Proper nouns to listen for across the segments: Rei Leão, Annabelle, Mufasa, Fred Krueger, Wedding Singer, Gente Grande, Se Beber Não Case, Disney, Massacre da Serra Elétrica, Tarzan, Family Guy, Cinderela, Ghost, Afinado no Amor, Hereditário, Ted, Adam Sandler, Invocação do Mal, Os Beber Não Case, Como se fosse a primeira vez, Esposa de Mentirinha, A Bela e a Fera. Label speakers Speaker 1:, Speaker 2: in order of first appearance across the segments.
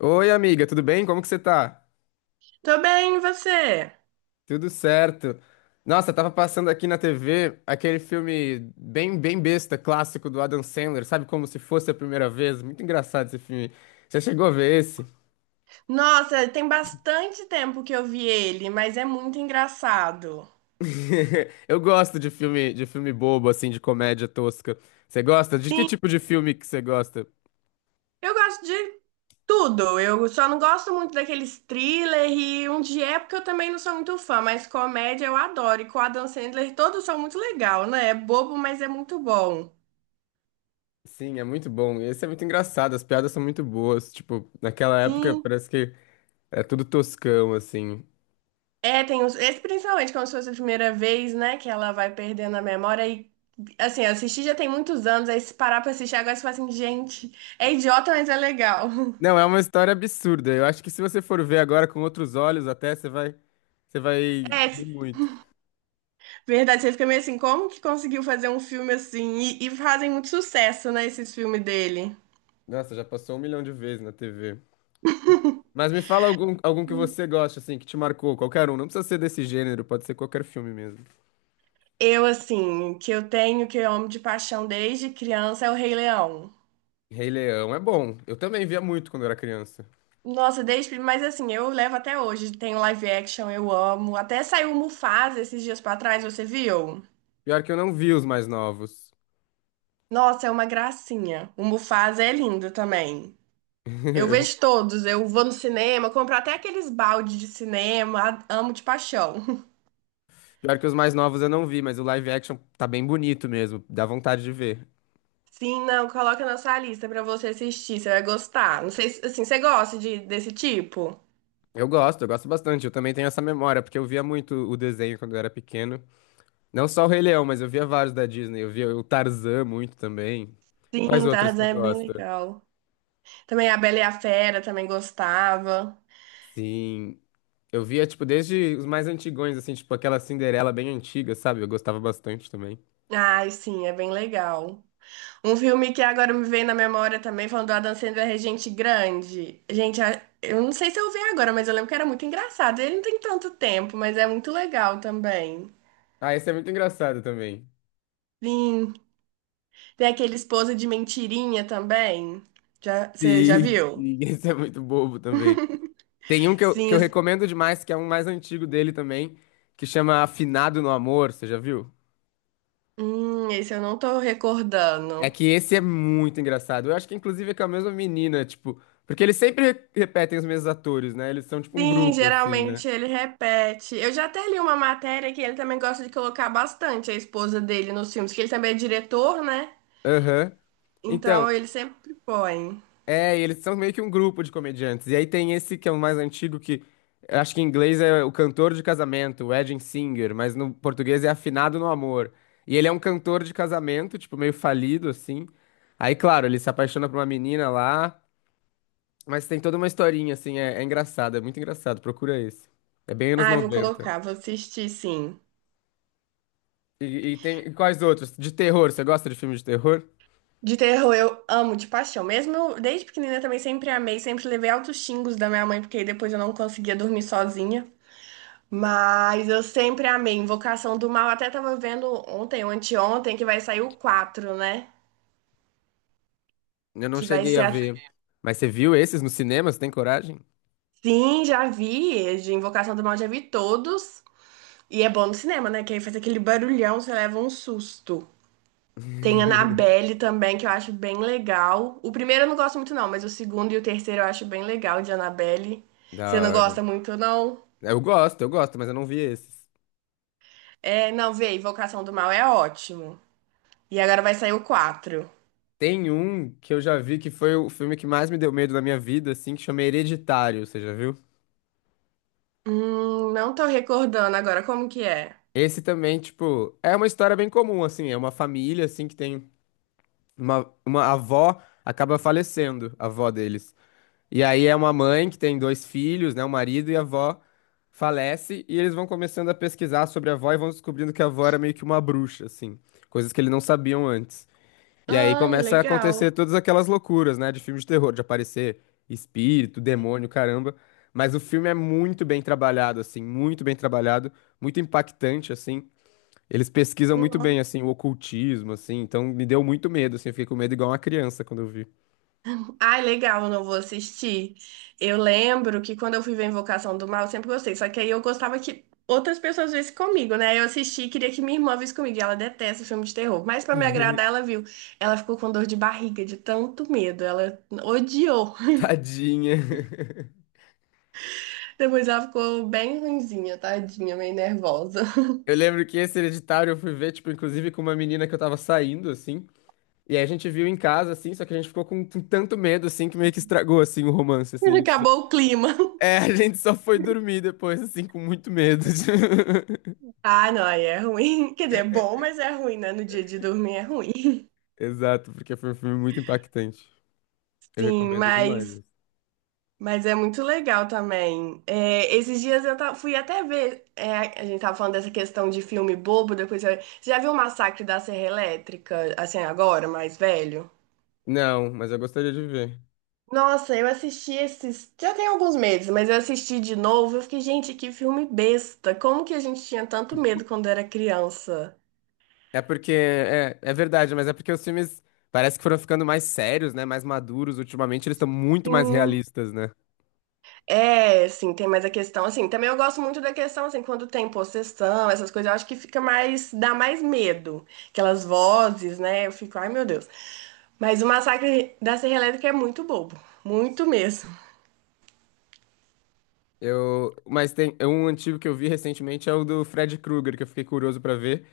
Speaker 1: Oi, amiga, tudo bem? Como que você tá?
Speaker 2: Tô bem, e você?
Speaker 1: Tudo certo. Nossa, tava passando aqui na TV aquele filme bem besta, clássico do Adam Sandler, sabe? Como se fosse a primeira vez. Muito engraçado esse filme. Você chegou a ver esse?
Speaker 2: Nossa, tem bastante tempo que eu vi ele, mas é muito engraçado.
Speaker 1: Eu gosto de filme bobo, assim, de comédia tosca. Você gosta? De que
Speaker 2: Sim,
Speaker 1: tipo de filme que você gosta?
Speaker 2: eu gosto de tudo. Eu só não gosto muito daqueles thriller e um de época eu também não sou muito fã, mas comédia eu adoro. E com o Adam Sandler todos são muito legal, né? É bobo, mas é muito bom.
Speaker 1: Sim, é muito bom. Esse é muito engraçado, as piadas são muito boas. Tipo, naquela época
Speaker 2: Sim.
Speaker 1: parece que é tudo toscão, assim.
Speaker 2: É, tem uns, esse principalmente como se fosse a primeira vez, né, que ela vai perdendo a memória e assim, eu assisti já tem muitos anos, aí se parar pra assistir agora você fala assim, gente, é idiota, mas é legal.
Speaker 1: Não, é uma história absurda. Eu acho que se você for ver agora com outros olhos, você vai
Speaker 2: É,
Speaker 1: rir muito.
Speaker 2: verdade, você fica meio assim, como que conseguiu fazer um filme assim? E fazem muito sucesso, né, esses filmes dele.
Speaker 1: Nossa, já passou um milhão de vezes na TV. Mas me fala algum que você gosta, assim, que te marcou, qualquer um. Não precisa ser desse gênero, pode ser qualquer filme mesmo.
Speaker 2: Eu, assim, que eu tenho, que eu amo de paixão desde criança, é o Rei Leão.
Speaker 1: Rei Leão é bom. Eu também via muito quando era criança.
Speaker 2: Nossa, desde, mas assim, eu levo até hoje. Tem o live action, eu amo. Até saiu o Mufasa esses dias pra trás, você viu?
Speaker 1: Pior que eu não vi os mais novos.
Speaker 2: Nossa, é uma gracinha. O Mufasa é lindo também. Eu
Speaker 1: Eu-
Speaker 2: vejo todos, eu vou no cinema, compro até aqueles balde de cinema, amo de paixão.
Speaker 1: Pior que os mais novos eu não vi, mas o live action tá bem bonito mesmo. Dá vontade de ver.
Speaker 2: Sim, não, coloca na sua lista pra você assistir, você vai gostar. Não sei se, assim, você gosta desse tipo?
Speaker 1: Eu gosto bastante. Eu também tenho essa memória, porque eu via muito o desenho quando eu era pequeno. Não só o Rei Leão, mas eu via vários da Disney. Eu via o Tarzan muito também. Quais
Speaker 2: Sim,
Speaker 1: outros
Speaker 2: Tarzan
Speaker 1: tu
Speaker 2: é bem
Speaker 1: gosta?
Speaker 2: legal. Também A Bela e a Fera também gostava.
Speaker 1: Sim, eu via, tipo, desde os mais antigões, assim, tipo aquela Cinderela bem antiga, sabe? Eu gostava bastante também.
Speaker 2: Ai, sim, é bem legal. Um filme que agora me veio na memória também, falando do Adam Sandler, é Gente Grande. Gente, eu não sei se eu vi agora, mas eu lembro que era muito engraçado. Ele não tem tanto tempo, mas é muito legal também.
Speaker 1: Ah, esse é muito engraçado também.
Speaker 2: Sim, tem aquele Esposa de Mentirinha também. Já, você já
Speaker 1: Sim,
Speaker 2: viu?
Speaker 1: sim, esse é muito bobo também. Tem um que eu
Speaker 2: Sim.
Speaker 1: recomendo demais, que é um mais antigo dele também, que chama Afinado no Amor, você já viu?
Speaker 2: Esse eu não tô
Speaker 1: É
Speaker 2: recordando.
Speaker 1: que esse é muito engraçado. Eu acho que inclusive é com a mesma menina, tipo, porque eles sempre repetem os mesmos atores, né? Eles são tipo um
Speaker 2: Sim,
Speaker 1: grupo assim, né?
Speaker 2: geralmente ele repete. Eu já até li uma matéria que ele também gosta de colocar bastante a esposa dele nos filmes, que ele também é diretor, né?
Speaker 1: Aham. Então,
Speaker 2: Então ele sempre põe.
Speaker 1: é, e eles são meio que um grupo de comediantes. E aí tem esse que é o mais antigo que eu acho que em inglês é o cantor de casamento, o Wedding Singer, mas no português é Afinado no Amor. E ele é um cantor de casamento, tipo meio falido assim. Aí, claro, ele se apaixona por uma menina lá, mas tem toda uma historinha assim, é engraçado, é muito engraçado. Procura esse. É bem anos
Speaker 2: Ai, vou
Speaker 1: noventa.
Speaker 2: colocar, vou assistir sim.
Speaker 1: E, e tem quais outros? De terror, você gosta de filme de terror?
Speaker 2: De terror eu amo de paixão. Mesmo eu, desde pequenina também sempre amei, sempre levei altos xingos da minha mãe, porque depois eu não conseguia dormir sozinha. Mas eu sempre amei. Invocação do Mal, até tava vendo ontem ou anteontem que vai sair o quatro, né?
Speaker 1: Eu não
Speaker 2: Que vai
Speaker 1: cheguei a
Speaker 2: ser a...
Speaker 1: ver. Mas você viu esses no cinema? Você tem coragem?
Speaker 2: Sim, já vi. De Invocação do Mal já vi todos. E é bom no cinema, né? Que aí faz aquele barulhão, você leva um susto. Tem Annabelle também, que eu acho bem legal. O primeiro eu não gosto muito, não, mas o segundo e o terceiro eu acho bem legal de Annabelle.
Speaker 1: Da
Speaker 2: Você não gosta
Speaker 1: hora.
Speaker 2: muito, não?
Speaker 1: Eu gosto, mas eu não vi esses.
Speaker 2: É, não, vê, Invocação do Mal é ótimo. E agora vai sair o quatro.
Speaker 1: Tem um que eu já vi que foi o filme que mais me deu medo na minha vida, assim, que chama Hereditário, você já viu?
Speaker 2: Não tô recordando agora como que é.
Speaker 1: Esse também, tipo, é uma história bem comum, assim, é uma família, assim, que tem uma avó acaba falecendo, a avó deles. E aí é uma mãe que tem dois filhos, né? O marido e a avó falece e eles vão começando a pesquisar sobre a avó e vão descobrindo que a avó era meio que uma bruxa, assim, coisas que eles não sabiam antes. E aí
Speaker 2: Ai,
Speaker 1: começa a
Speaker 2: legal.
Speaker 1: acontecer todas aquelas loucuras, né, de filme de terror, de aparecer espírito, demônio, caramba. Mas o filme é muito bem trabalhado, assim, muito bem trabalhado, muito impactante, assim. Eles pesquisam muito bem, assim, o ocultismo, assim. Então me deu muito medo, assim, eu fiquei com medo igual uma criança quando eu vi.
Speaker 2: Ai, legal, não vou assistir. Eu lembro que quando eu fui ver Invocação do Mal, eu sempre gostei. Só que aí eu gostava que outras pessoas vissem comigo, né? Eu assisti e queria que minha irmã visse comigo. E ela detesta filme de terror. Mas pra me agradar, ela viu. Ela ficou com dor de barriga, de tanto medo. Ela odiou.
Speaker 1: Tadinha.
Speaker 2: Depois ela ficou bem ruinzinha, tadinha, meio nervosa.
Speaker 1: Eu lembro que esse Hereditário eu fui ver, tipo, inclusive com uma menina que eu tava saindo, assim. E aí a gente viu em casa, assim, só que a gente ficou com tanto medo, assim, que meio que estragou, assim, o romance, assim.
Speaker 2: Acabou o clima.
Speaker 1: É, a gente só foi dormir depois, assim, com muito medo.
Speaker 2: Ah, não, aí é ruim. Quer dizer, é bom, mas é ruim, né? No dia de dormir é ruim.
Speaker 1: Exato, porque foi um filme muito impactante. Eu
Speaker 2: Sim,
Speaker 1: recomendo
Speaker 2: mas...
Speaker 1: demais.
Speaker 2: Mas é muito legal também. É, esses dias eu fui até ver. É, a gente tava falando dessa questão de filme bobo, depois eu... Você já viu o Massacre da Serra Elétrica, assim, agora, mais velho?
Speaker 1: Não, mas eu gostaria de ver.
Speaker 2: Nossa, eu assisti esses. Já tem alguns meses, mas eu assisti de novo. Eu fiquei, gente, que filme besta. Como que a gente tinha tanto medo quando era criança?
Speaker 1: É porque, é verdade, mas é porque os filmes parece que foram ficando mais sérios, né? Mais maduros. Ultimamente eles estão muito mais
Speaker 2: Sim.
Speaker 1: realistas, né?
Speaker 2: É, assim, tem mais a questão, assim, também eu gosto muito da questão, assim, quando tem possessão, essas coisas, eu acho que fica mais, dá mais medo, aquelas vozes, né, eu fico, ai meu Deus, mas o Massacre da Serra Elétrica é muito bobo, muito mesmo.
Speaker 1: Mas tem é um antigo que eu vi recentemente é o do Fred Krueger, que eu fiquei curioso pra ver.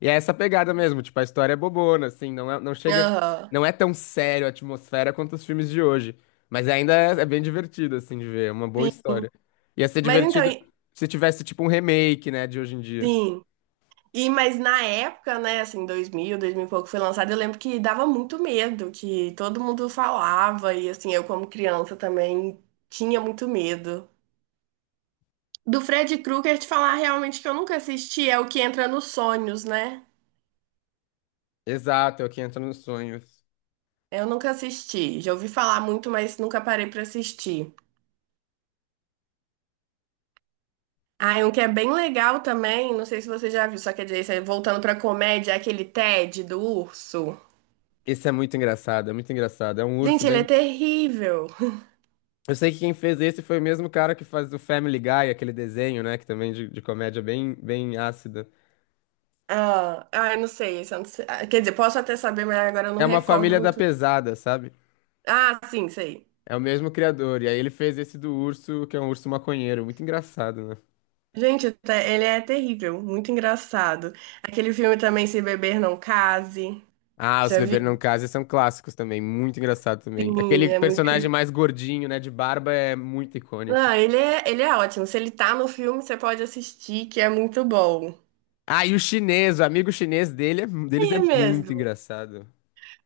Speaker 1: E é essa pegada mesmo, tipo, a história é bobona, assim,
Speaker 2: Aham,
Speaker 1: não é tão sério a atmosfera quanto os filmes de hoje, mas ainda é bem divertido assim de ver, é uma boa
Speaker 2: sim,
Speaker 1: história. Ia ser
Speaker 2: mas então,
Speaker 1: divertido
Speaker 2: e-
Speaker 1: se tivesse tipo um remake, né, de hoje em dia.
Speaker 2: sim, e, mas na época, né, assim, 2000, 2000 e pouco foi lançado, eu lembro que dava muito medo, que todo mundo falava, e assim, eu como criança também tinha muito medo. Do Fred Krueger te falar realmente que eu nunca assisti é o que entra nos sonhos, né?
Speaker 1: Exato, é o que entra nos sonhos.
Speaker 2: Eu nunca assisti. Já ouvi falar muito, mas nunca parei pra assistir. Ah, e um que é bem legal também, não sei se você já viu, só que dizer, isso, é voltando pra comédia, é aquele Ted do urso.
Speaker 1: Esse é muito engraçado, é muito engraçado. É um urso
Speaker 2: Gente, ele é
Speaker 1: bem.
Speaker 2: terrível.
Speaker 1: Eu sei que quem fez esse foi o mesmo cara que faz o Family Guy, aquele desenho, né, que também é de comédia bem ácida.
Speaker 2: Ah, ah, eu não sei, esse eu não sei. Ah, quer dizer, posso até saber, mas agora eu não
Speaker 1: É uma
Speaker 2: recordo
Speaker 1: família da
Speaker 2: muito.
Speaker 1: pesada, sabe?
Speaker 2: Ah, sim, sei.
Speaker 1: É o mesmo criador. E aí ele fez esse do urso, que é um urso maconheiro. Muito engraçado, né?
Speaker 2: Gente, ele é terrível, muito engraçado. Aquele filme também, Se Beber Não Case.
Speaker 1: Ah, Os
Speaker 2: Já
Speaker 1: Beber Não
Speaker 2: viu?
Speaker 1: Case são clássicos também. Muito engraçado também. Aquele
Speaker 2: Sim, é muito...
Speaker 1: personagem mais gordinho, né? De barba é muito icônico.
Speaker 2: Não, ele é ótimo. Se ele tá no filme, você pode assistir, que é muito bom.
Speaker 1: Ah, e o chinês, o amigo chinês dele é- deles
Speaker 2: Aí
Speaker 1: é
Speaker 2: é
Speaker 1: muito
Speaker 2: mesmo.
Speaker 1: engraçado.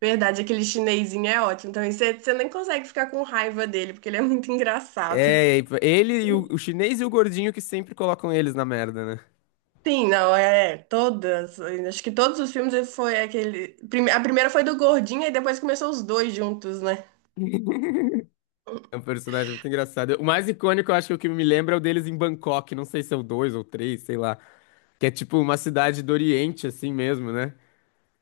Speaker 2: Verdade, aquele chinesinho é ótimo. Então, você nem consegue ficar com raiva dele, porque ele é muito engraçado.
Speaker 1: É, ele e o chinês e o gordinho que sempre colocam eles na merda, né?
Speaker 2: Sim, não, é. É, todas. Acho que todos os filmes ele foi aquele. A primeira foi do Gordinho, e depois começou os dois juntos, né?
Speaker 1: É um personagem muito engraçado. O mais icônico, eu acho que o que me lembra é o deles em Bangkok. Não sei se é o dois ou três, sei lá. Que é tipo uma cidade do Oriente, assim mesmo, né?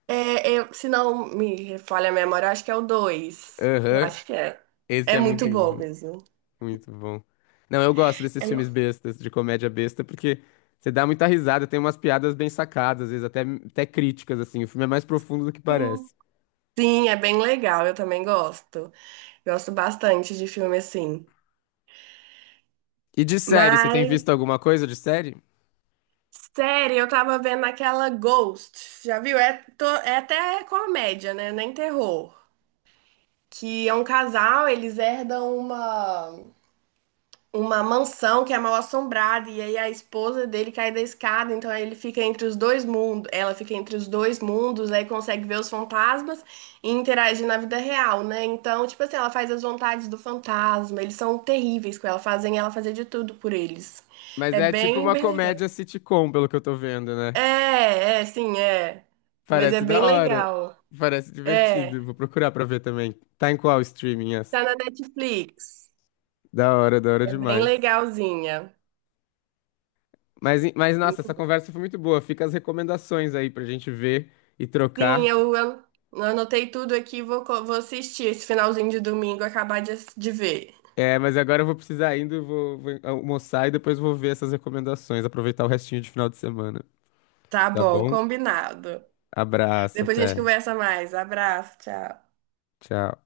Speaker 2: É, eu- se não me falha a memória, eu acho que é o dois. Eu
Speaker 1: Aham.
Speaker 2: acho que é.
Speaker 1: Esse
Speaker 2: É
Speaker 1: é muito
Speaker 2: muito bom
Speaker 1: bom.
Speaker 2: mesmo.
Speaker 1: Muito bom. Não, eu gosto desses filmes
Speaker 2: É-
Speaker 1: bestas, de comédia besta, porque você dá muita risada, tem umas piadas bem sacadas, às vezes até críticas, assim. O filme é mais profundo do que
Speaker 2: Sim.
Speaker 1: parece.
Speaker 2: Sim, é bem legal, eu também gosto. Gosto bastante de filme assim.
Speaker 1: E de série, você tem
Speaker 2: Mas,
Speaker 1: visto alguma coisa de série?
Speaker 2: série, eu tava vendo aquela Ghost. Já viu? É, é até comédia, né? Nem terror. Que é um casal, eles herdam uma... uma mansão que é mal assombrada e aí a esposa dele cai da escada, então aí ele fica entre os dois mundos, ela fica entre os dois mundos, aí consegue ver os fantasmas e interagir na vida real, né? Então, tipo assim, ela faz as vontades do fantasma, eles são terríveis com ela, fazem ela fazer de tudo por eles.
Speaker 1: Mas
Speaker 2: É
Speaker 1: é tipo
Speaker 2: bem,
Speaker 1: uma
Speaker 2: bem legal.
Speaker 1: comédia sitcom, pelo que eu tô vendo, né?
Speaker 2: É, é, sim, é. Mas é
Speaker 1: Parece
Speaker 2: bem
Speaker 1: da hora.
Speaker 2: legal.
Speaker 1: Parece
Speaker 2: É,
Speaker 1: divertido. Vou procurar pra ver também. Tá em qual streaming essa?
Speaker 2: tá na Netflix.
Speaker 1: Da hora
Speaker 2: É bem
Speaker 1: demais.
Speaker 2: legalzinha.
Speaker 1: Mas, nossa,
Speaker 2: Muito...
Speaker 1: essa conversa foi muito boa. Fica as recomendações aí pra gente ver e
Speaker 2: Sim,
Speaker 1: trocar.
Speaker 2: eu anotei tudo aqui e vou, vou assistir esse finalzinho de domingo, acabar de, de ver.
Speaker 1: É, mas agora eu vou precisar indo, vou almoçar e depois vou ver essas recomendações, aproveitar o restinho de final de semana.
Speaker 2: Tá
Speaker 1: Tá
Speaker 2: bom,
Speaker 1: bom?
Speaker 2: combinado.
Speaker 1: Abraço,
Speaker 2: Depois a gente
Speaker 1: até.
Speaker 2: conversa mais. Abraço, tchau.
Speaker 1: Tchau.